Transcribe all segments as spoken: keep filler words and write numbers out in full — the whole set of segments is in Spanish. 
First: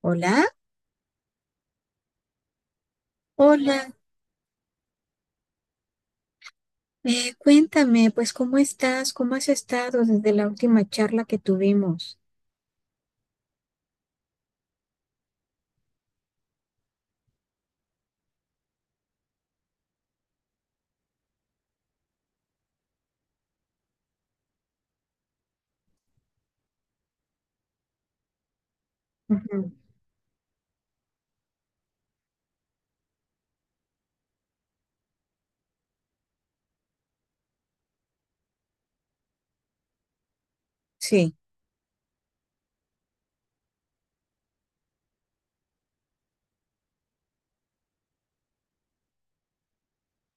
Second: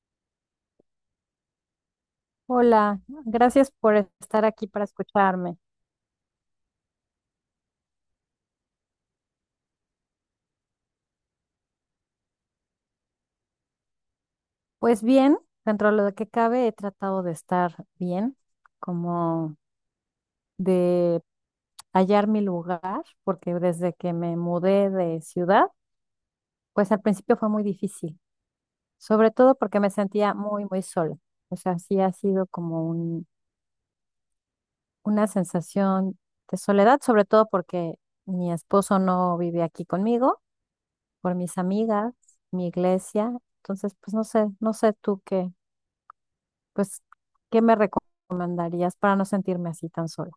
Hola, Hola, gracias hola. por estar aquí para escucharme. Eh, cuéntame, pues, ¿cómo estás? ¿Cómo has estado desde la última charla que tuvimos? Pues bien, dentro de lo que cabe, he tratado de estar bien, como de hallar mi lugar, porque desde que me mudé de ciudad, pues al principio fue muy difícil, sobre todo Ujú. porque me sentía muy, muy sola. O sea, sí ha sido como un- una sensación de soledad, sobre todo porque mi esposo no vive aquí conmigo, Sí, por mis amigas, mi iglesia. Entonces, pues no sé, no sé tú qué. Pues, ¿qué me recomendarías para no sentirme así tan sola?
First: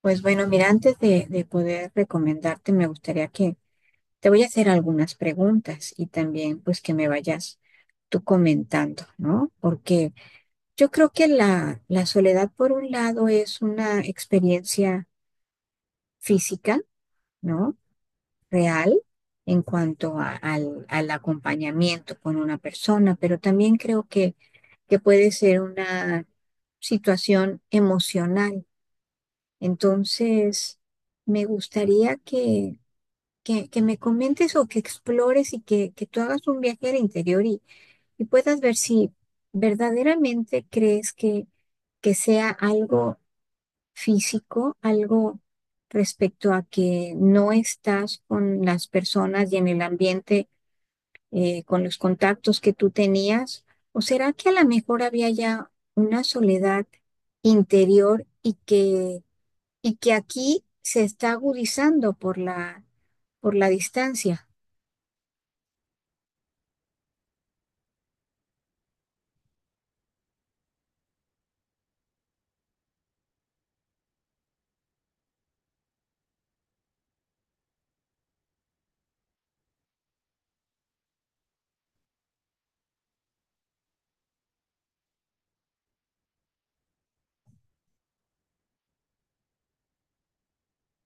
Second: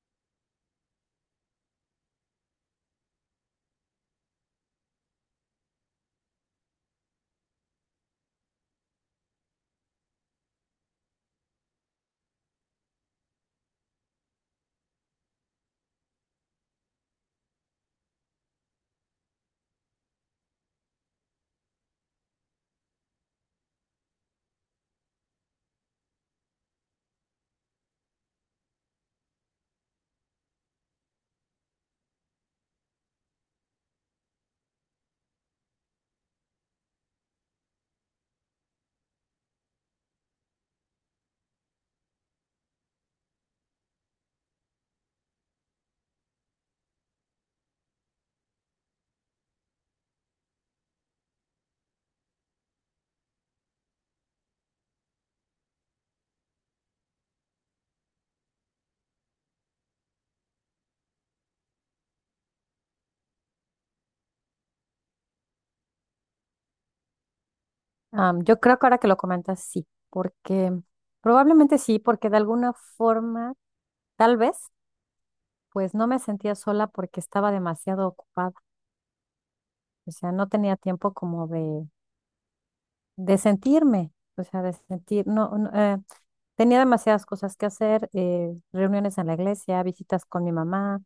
pues bueno, mira, antes de, de poder recomendarte, me gustaría que te voy a hacer algunas preguntas y también pues que me vayas tú comentando, ¿no? Porque yo creo que la, la soledad, por un lado, es una experiencia física, ¿no?, real en cuanto a- al, al acompañamiento con una persona, pero también creo que, que puede ser una situación emocional. Entonces, me gustaría que, que, que me comentes o que explores y que, que tú hagas un viaje al interior y, y puedas ver si verdaderamente crees que, que sea algo físico, algo respecto a que no estás con las personas y en el ambiente eh, con los contactos que tú tenías. ¿O será que a lo mejor había ya una soledad interior y que, y que aquí se está agudizando por la, por la distancia? Am, yo creo que ahora que lo comentas, sí, porque probablemente sí, porque de alguna forma, tal vez, pues no me sentía sola porque estaba demasiado ocupada, o sea, no tenía tiempo como de, de sentirme, o sea, de sentir, no, no, eh, tenía demasiadas cosas que hacer, eh, reuniones en la iglesia, visitas con mi mamá,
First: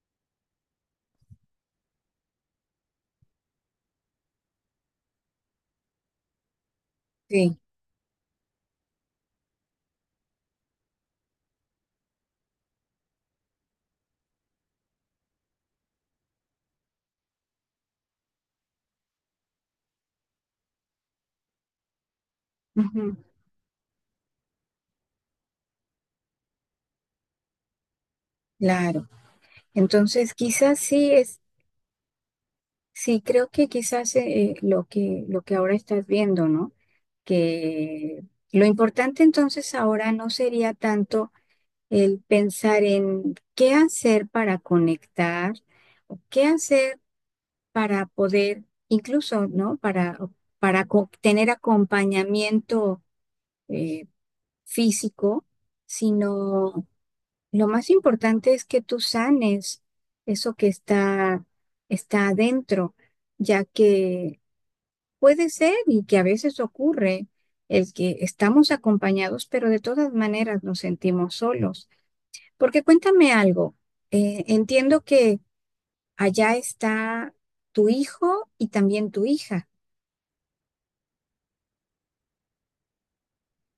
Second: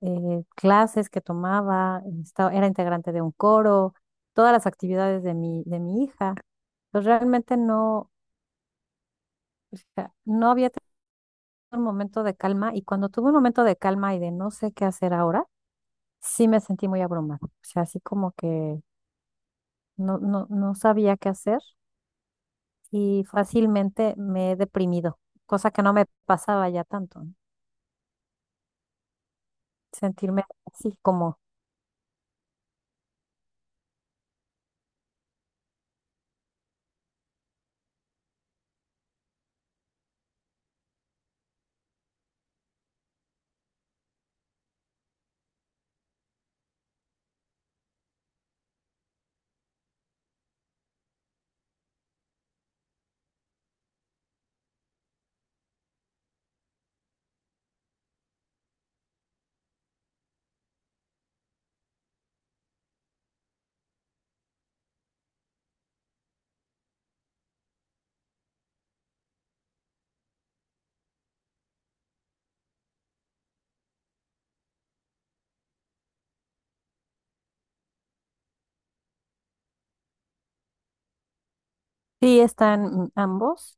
eh, clases que tomaba, estaba- era integrante de un coro, todas las actividades de mi, de mi hija. Pues realmente Sí, no, o sea, no había tenido un momento de calma y cuando tuve un momento de calma y de no sé qué hacer ahora, sí me sentí muy abrumada. O sea, así como que no, no, no sabía qué hacer ujú, y fácilmente me he deprimido, cosa que no me pasaba ya tanto. ¿No? claro. Entonces, Sentirme quizás así sí como, es, sí creo que quizás eh, lo que, lo que ahora estás viendo, ¿no? Que lo importante entonces ahora no sería tanto el pensar en qué hacer para conectar o qué hacer para poder, incluso, ¿no? Para, para co- tener acompañamiento eh, físico, sino lo más importante es que tú sanes eso que está, está adentro, ya que puede ser, y que a veces ocurre, el que estamos acompañados, pero de todas maneras nos sentimos solos. Porque cuéntame algo, eh, entiendo que allá está tu hijo y también tu hija. sí están ambos.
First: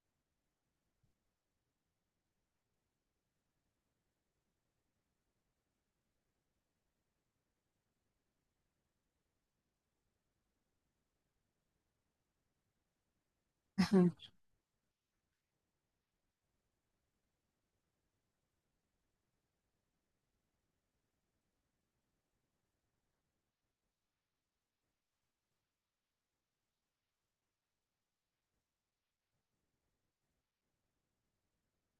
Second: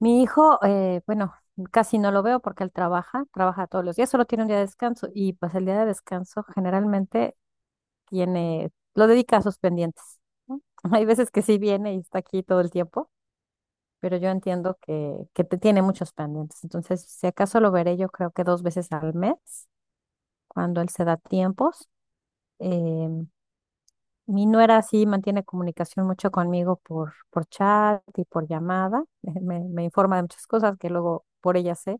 Mi hijo, eh, bueno, casi no lo veo porque él trabaja, trabaja todos los días, solo tiene un día de descanso y pues el día de descanso generalmente tiene, lo dedica a sus pendientes, ¿no? Hay veces que sí viene y está aquí todo el tiempo, Ajá, pero yo entiendo que, que te tiene muchos pendientes. Entonces, si acaso lo veré, yo creo que dos veces al mes, cuando él se da tiempos. Eh, Mi nuera sí mantiene comunicación mucho conmigo por, por chat y por llamada. Me, me informa de muchas cosas que luego por ella sé.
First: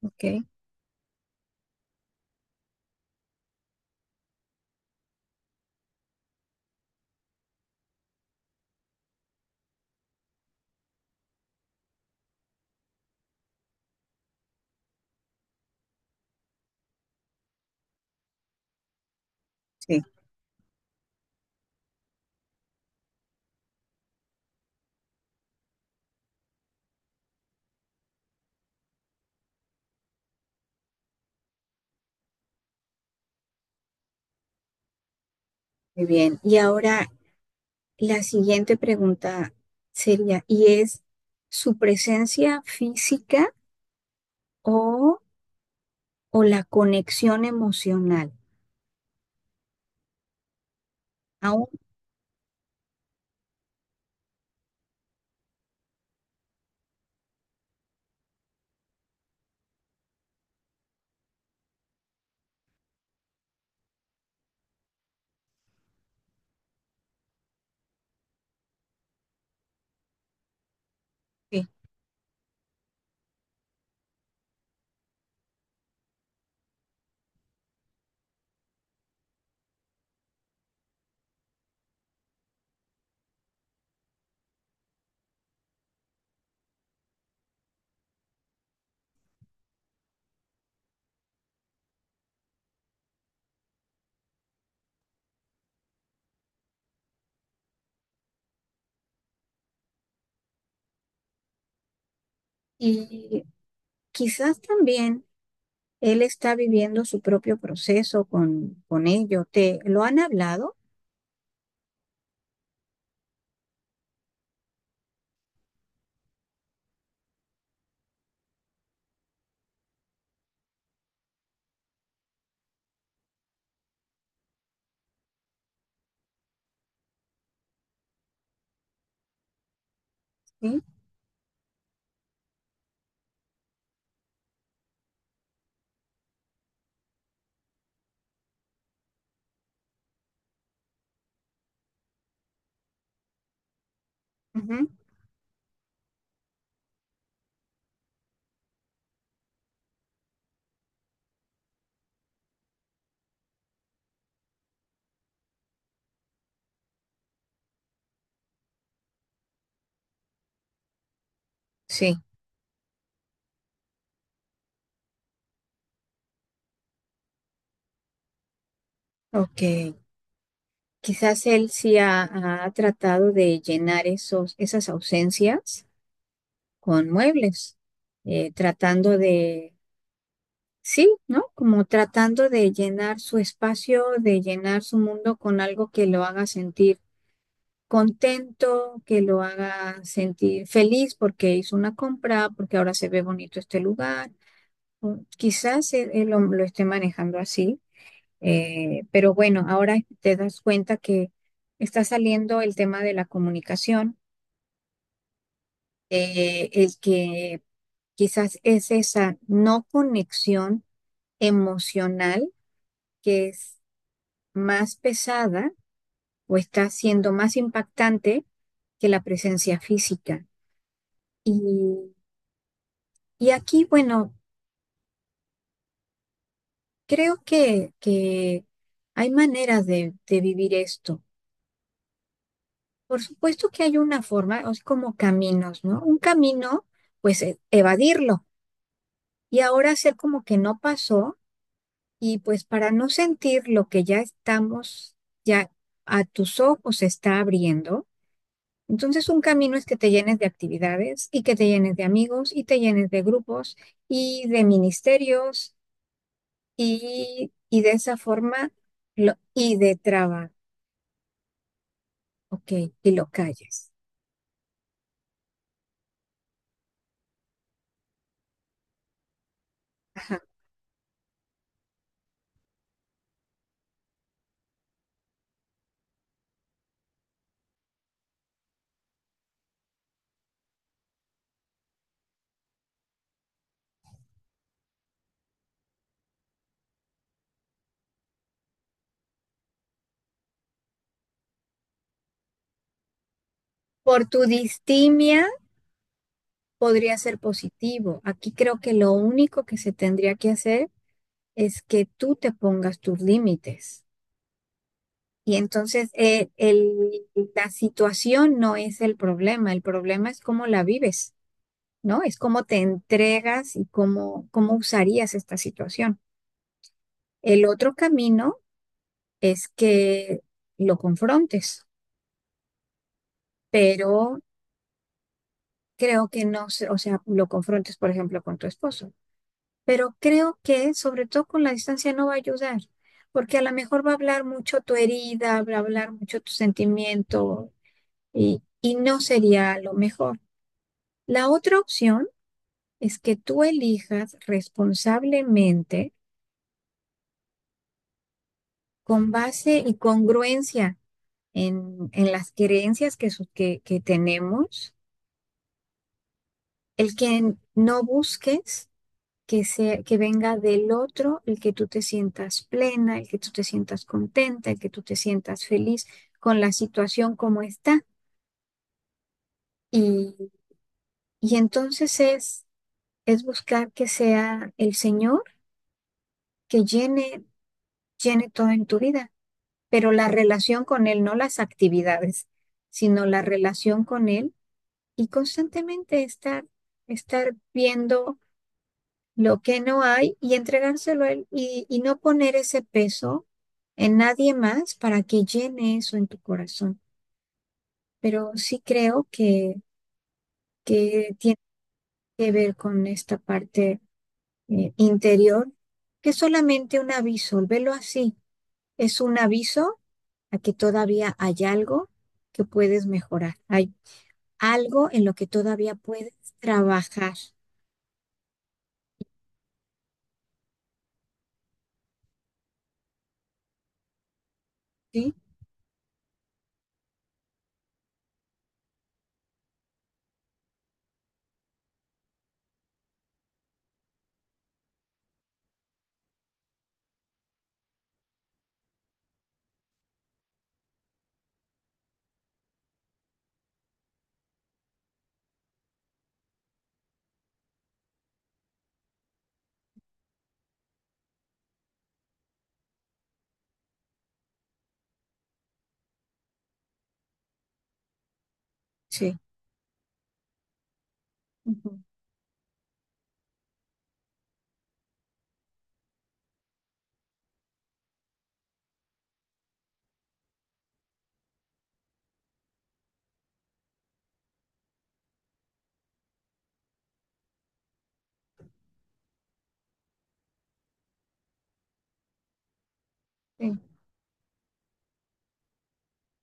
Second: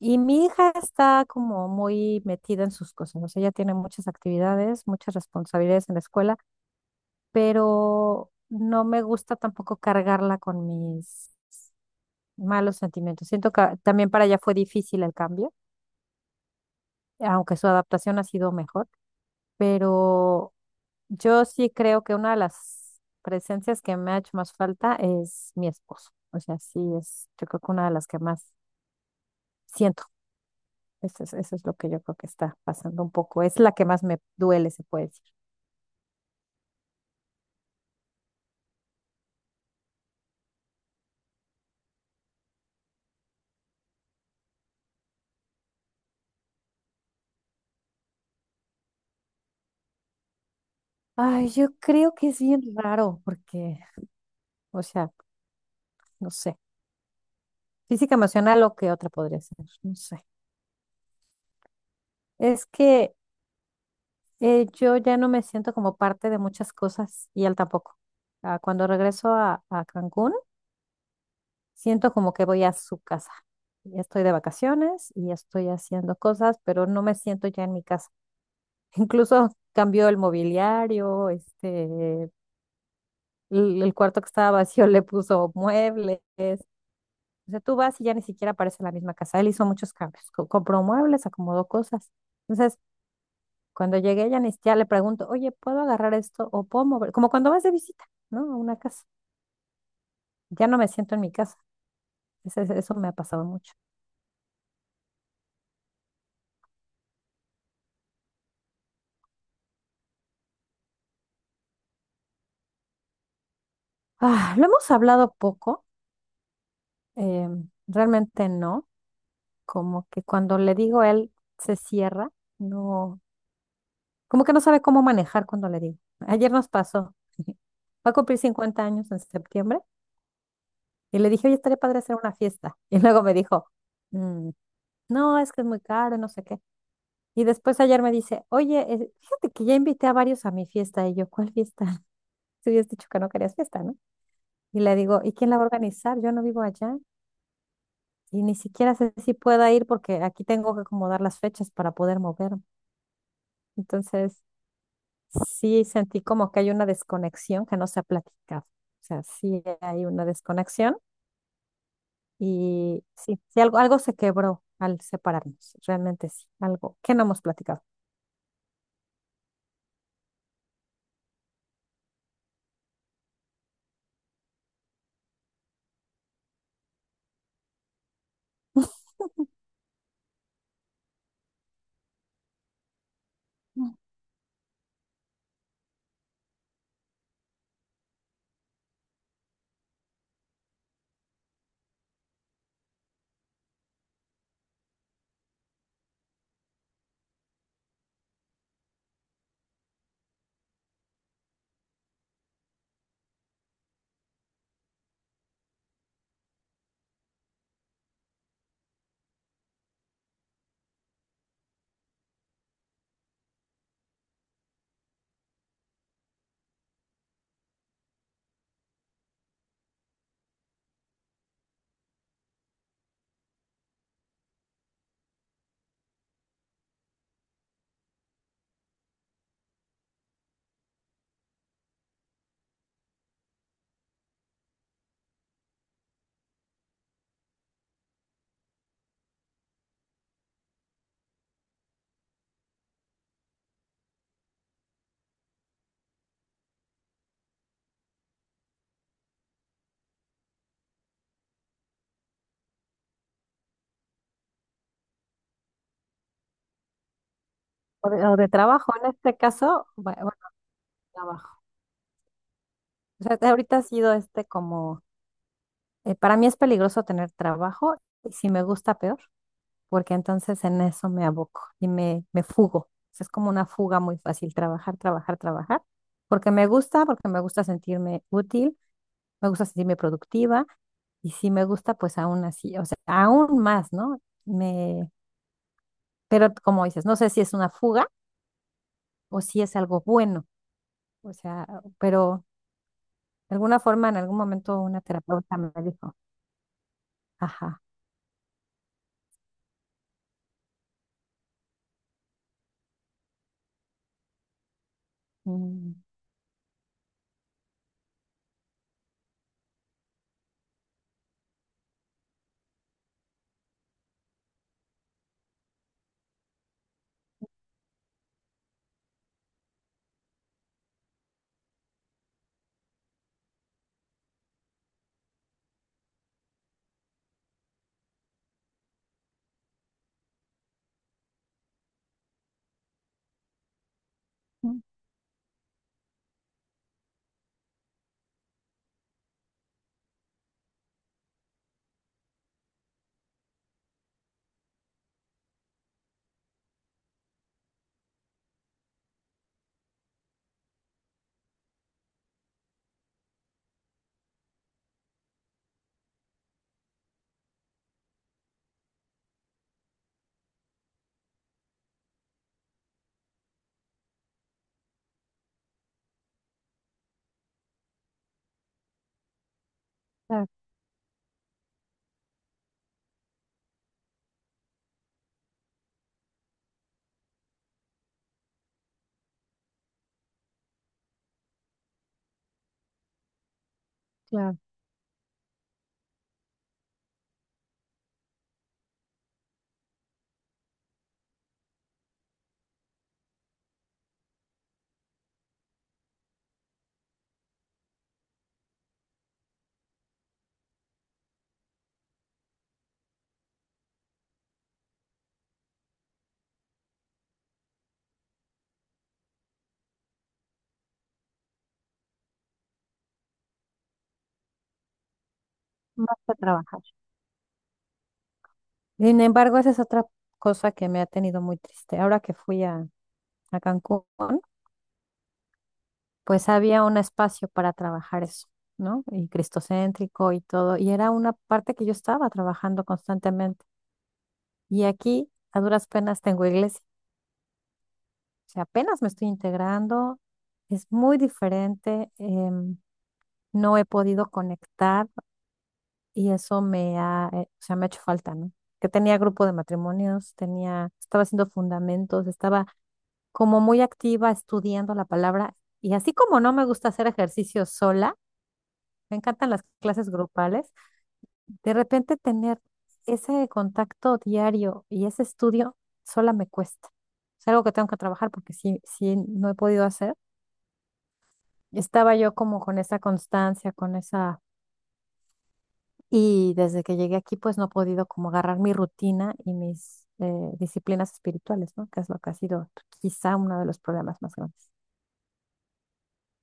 Y ok, mi hija está como muy metida en sus cosas, o sea, ella tiene muchas actividades, muchas responsabilidades en la escuela, pero no me gusta tampoco cargarla con mis malos sentimientos. Siento que también para ella fue difícil el cambio, aunque su adaptación ha sido mejor, Sí. pero yo sí creo que una de las presencias que me ha hecho más falta es mi esposo. O sea, sí es, yo creo que una de las que más siento. Eso es, eso es lo que yo creo que está pasando un poco. Es la que más me duele, se puede decir. Muy bien. Y ahora la siguiente pregunta sería, ¿y es su presencia física o, o la conexión emocional? Ay, Aún yo creo que es bien raro porque, o sea, no sé, física emocional o qué otra podría ser, no sé. Es que eh, yo ya no me siento como parte de muchas cosas y él tampoco. Ah, cuando regreso a, a Cancún, que- siento como que voy a su casa. Ya estoy de vacaciones y estoy haciendo cosas, pero no me siento ya en mi casa. Incluso cambió el mobiliario, este, el, el cuarto que estaba vacío le puso muebles. O sea, tú vas y ya ni siquiera parece la misma casa. Él hizo muchos cambios, co- compró muebles, acomodó cosas. Entonces, cuando llegué ya ni siquiera le pregunto, oye, ¿puedo agarrar esto o puedo mover? Como cuando vas de visita, ¿no? A una casa. Ya no me siento en mi casa. Ese- ese- Eso, me ha pasado Y mucho. quizás también él está viviendo su propio proceso con, con ello. ¿Te lo han hablado? Ah, lo hemos hablado poco, eh, realmente no. Como que cuando le digo a él, se cierra. No, como que no sabe cómo manejar cuando le digo. Ayer nos pasó. Va a cumplir cincuenta años en septiembre Sí. y le dije, oye, estaría padre hacer una fiesta. Y luego me dijo, "Mm, no, es que es muy caro, no sé qué." Y después ayer me dice, oye, eh, fíjate que ya invité a varios a mi fiesta. Y yo, ¿cuál fiesta? Tú habías dicho que no querías fiesta, ¿no? Y Ujú. le digo, ¿y quién la va a organizar? Yo no vivo allá y ni siquiera sé si pueda ir porque aquí tengo que acomodar las fechas para poder moverme. Entonces, sí sentí como que hay una desconexión que no se ha platicado. O sea, sí hay una desconexión Sí, y sí, sí algo, algo se quebró al separarnos, realmente sí, algo que no hemos platicado. ok. Quizás él sí ha, ha tratado de llenar esos, esas ausencias con muebles, eh, tratando de, sí, ¿no? Como tratando de llenar su Mm. espacio, de llenar su mundo con algo que lo haga sentir contento, que lo haga sentir feliz porque hizo una compra, porque ahora se ve bonito este lugar. O quizás él, él lo lo esté manejando así. Eh, pero bueno, ahora te das cuenta que está saliendo el tema de la comunicación, eh, el que quizás es esa no conexión emocional que es más pesada o está siendo más impactante que la presencia física. Y, y aquí, bueno, creo que, que hay maneras de, de vivir esto. Por supuesto que hay una forma, o sea, como caminos, ¿no? Un camino, pues e- evadirlo y ahora hacer como que no pasó y pues para no sentir lo que ya estamos, ya a tus ojos se está abriendo. Entonces un camino es que te llenes de actividades y que te llenes de amigos y te llenes de grupos y de ministerios y, y de O esa de, o de forma trabajo, en lo- este y caso, de bue- bueno, trabajo, trabajo. ok, y O lo sea, ahorita ha calles. sido este como, eh, para mí es peligroso tener trabajo y si me gusta peor, porque Ajá. entonces en eso me aboco y me, me fugo. O sea, es como una fuga muy fácil, trabajar, trabajar, trabajar, porque me gusta, porque me gusta sentirme útil, me gusta sentirme productiva y si me gusta, pues aún así, o sea, aún más, ¿no? Me, pero como dices, no sé si es una fuga o si es algo bueno, o sea, pero de alguna forma, en Por algún tu momento una distimia terapeuta me dijo, podría ser ajá, positivo. Aquí creo que lo único que se tendría que hacer es que tú te pongas tus límites. Y mm, entonces eh, el- la situación no es el problema, el problema es cómo la vives, ¿no? Es cómo te entregas y cómo, cómo usarías esta situación. El otro camino es que lo confrontes, pero creo que no, se- o sea, lo confrontes, por ejemplo, con tu esposo, pero creo que sobre todo con la distancia no va a ayudar, porque a lo mejor va a hablar mucho mm, tu herida, va a hablar mucho tu sentimiento y, y no sería lo mejor. La otra opción es que tú elijas responsablemente con base y congruencia en, en las creencias que, su- que, que tenemos, el que no busques que se, que venga del otro, el que tú te sientas plena, el que tú te sientas contenta, el que tú te sientas feliz con la situación como está. Y, claro, y entonces es, es buscar que sea el Señor que llene, llene todo en tu vida, pero la relación con Él, no las actividades, sino la relación con Él, claro, y constantemente estar, estar viendo lo que no hay y entregárselo a Él y, y no poner ese peso en nadie más para que llene eso en tu corazón. Pero sí creo que, que tiene que ver con esta parte eh, interior, que es solamente un aviso, velo así, es un aviso a que todavía hay algo que puedes mejorar, hay algo en lo que todavía más puedes para trabajar. trabajar, Sin embargo, esa es otra cosa que me ha tenido muy triste. Ahora que fui a, a Cancún, ¿sí? pues había un espacio para trabajar eso, ¿no? Y cristocéntrico y todo. Y era una parte que yo estaba trabajando constantemente. Y aquí, a duras penas, tengo iglesia. O sea, apenas me estoy integrando. Es muy diferente. Em, no he podido conectar y eso me ha, eh, o sea, me ha hecho falta, ¿no? Que tenía grupo de matrimonios, tenía, estaba haciendo fundamentos, estaba como muy activa estudiando la palabra. Y así como no me gusta hacer ejercicio sola, me Sí. encantan las clases grupales. De Ujú, repente tener ese contacto diario y ese estudio sola me cuesta. Es algo que tengo que trabajar porque sí, sí no he podido hacer. Estaba yo como con esa constancia, con esa... Y desde que llegué aquí, pues no he podido como agarrar mi rutina y mis eh, disciplinas espirituales, ¿no? Que es lo que ha sido quizá uno de los sí. problemas más grandes.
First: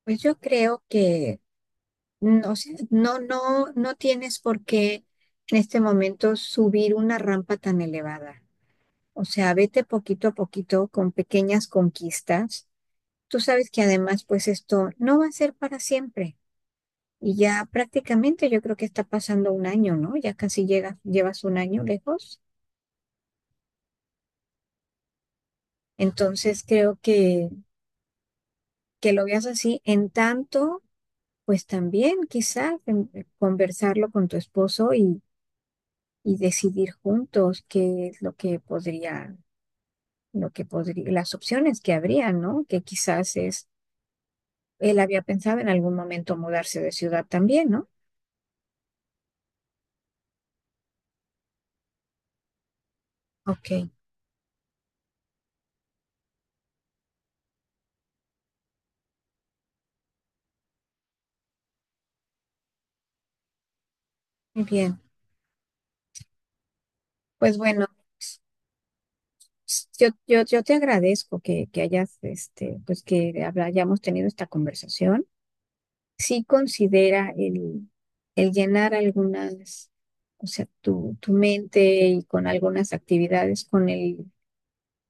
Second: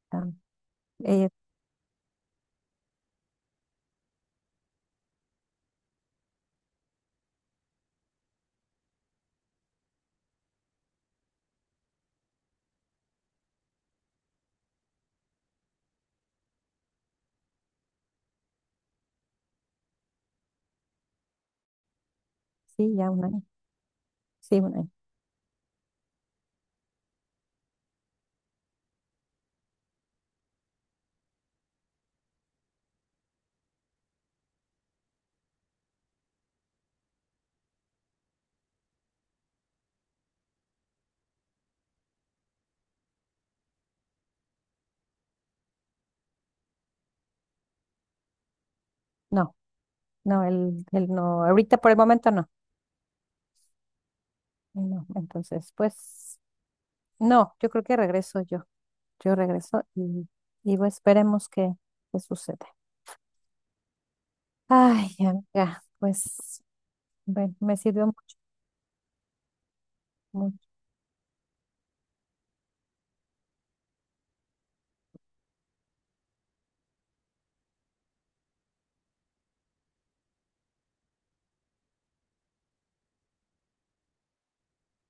Pues yo Am, creo eh, que no sé, no, no, no tienes por qué en este momento subir una rampa tan elevada. O sea, vete poquito a poquito con pequeñas conquistas. Tú sabes que además, pues esto no va a ser para siempre. Y ya prácticamente yo creo que está pasando un año, ¿no? Ya casi llegas, llevas un año lejos. sí, ya un año. Sí, un año. Entonces creo que, que lo veas así. En tanto, pues también quizás em, conversarlo con tu esposo y y decidir juntos qué es lo que podría, lo que podría, las opciones que habría, ¿no? Que quizás es, él había pensado en algún momento mudarse de ciudad también, ¿no? No, no, el, el no. Ahorita por el momento no. Ok, No, entonces, pues, no, yo creo que regreso yo. Yo regreso y, y bueno esperemos que, que suceda. muy bien. Ay, amiga, pues, bueno, Pues me bueno, sirvió mucho, s- yo, yo, yo mucho. te agradezco que, que hayas, este, pues que habla- hayamos tenido esta conversación. Sí, considera el, el llenar algunas, o sea, tu, tu mente y con algunas actividades, con el,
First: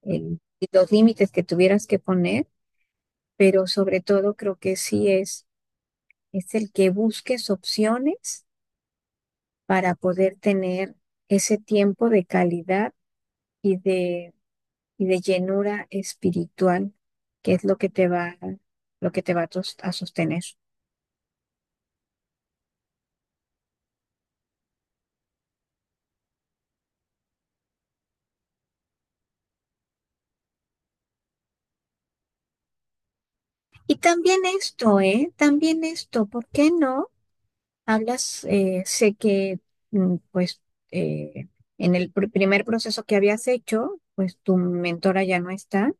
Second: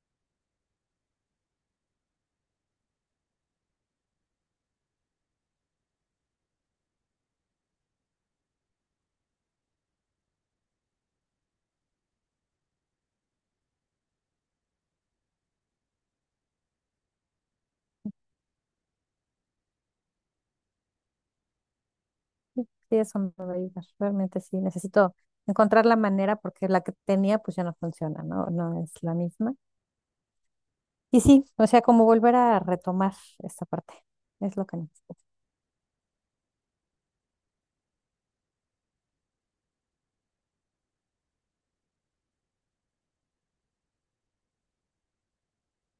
el- los límites que tuvieras que poner, pero sobre todo creo que sí es, es el que busques opciones para poder tener ese tiempo de calidad y de, y de llenura espiritual, que es lo que te va, lo que te va a, tos- a sostener. Sí, sí, eso me va a ayudar. Realmente sí, necesito encontrar la manera porque la que tenía, pues ya no funciona, ¿no? No es la misma. Y sí, o sea, como volver a retomar esta parte. Y también Es lo que esto, necesito. ¿eh? También esto, ¿por qué no? Hablas, eh, sé que, mm, pues, eh, en el pr- primer proceso que habías hecho, pues tu mentora ya no está,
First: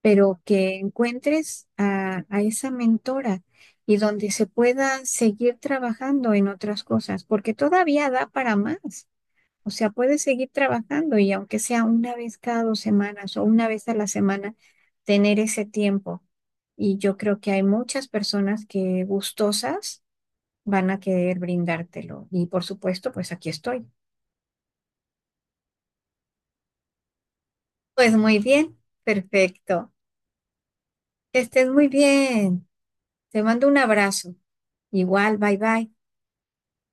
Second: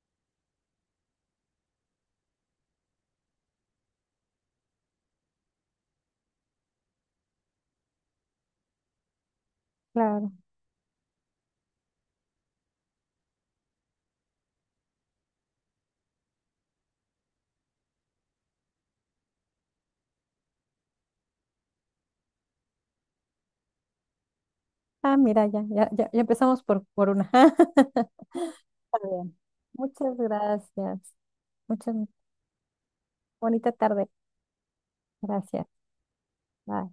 pero que encuentres a, a esa mentora y donde se pueda seguir trabajando en otras cosas, porque todavía da para más. O sea, puedes Claro. seguir trabajando y aunque sea una vez cada dos semanas o una vez a la semana, tener ese tiempo. Y yo creo que hay muchas personas que gustosas van a querer brindártelo. Y por supuesto, pues aquí estoy. Ah, mira, ya, ya, ya, ya empezamos por, por una. Pues Está muy bien, bien. perfecto. Muchas gracias. Que estés muy Muchas bien. Te mando bonita un tarde. abrazo. Igual, bye Gracias. bye. Bye.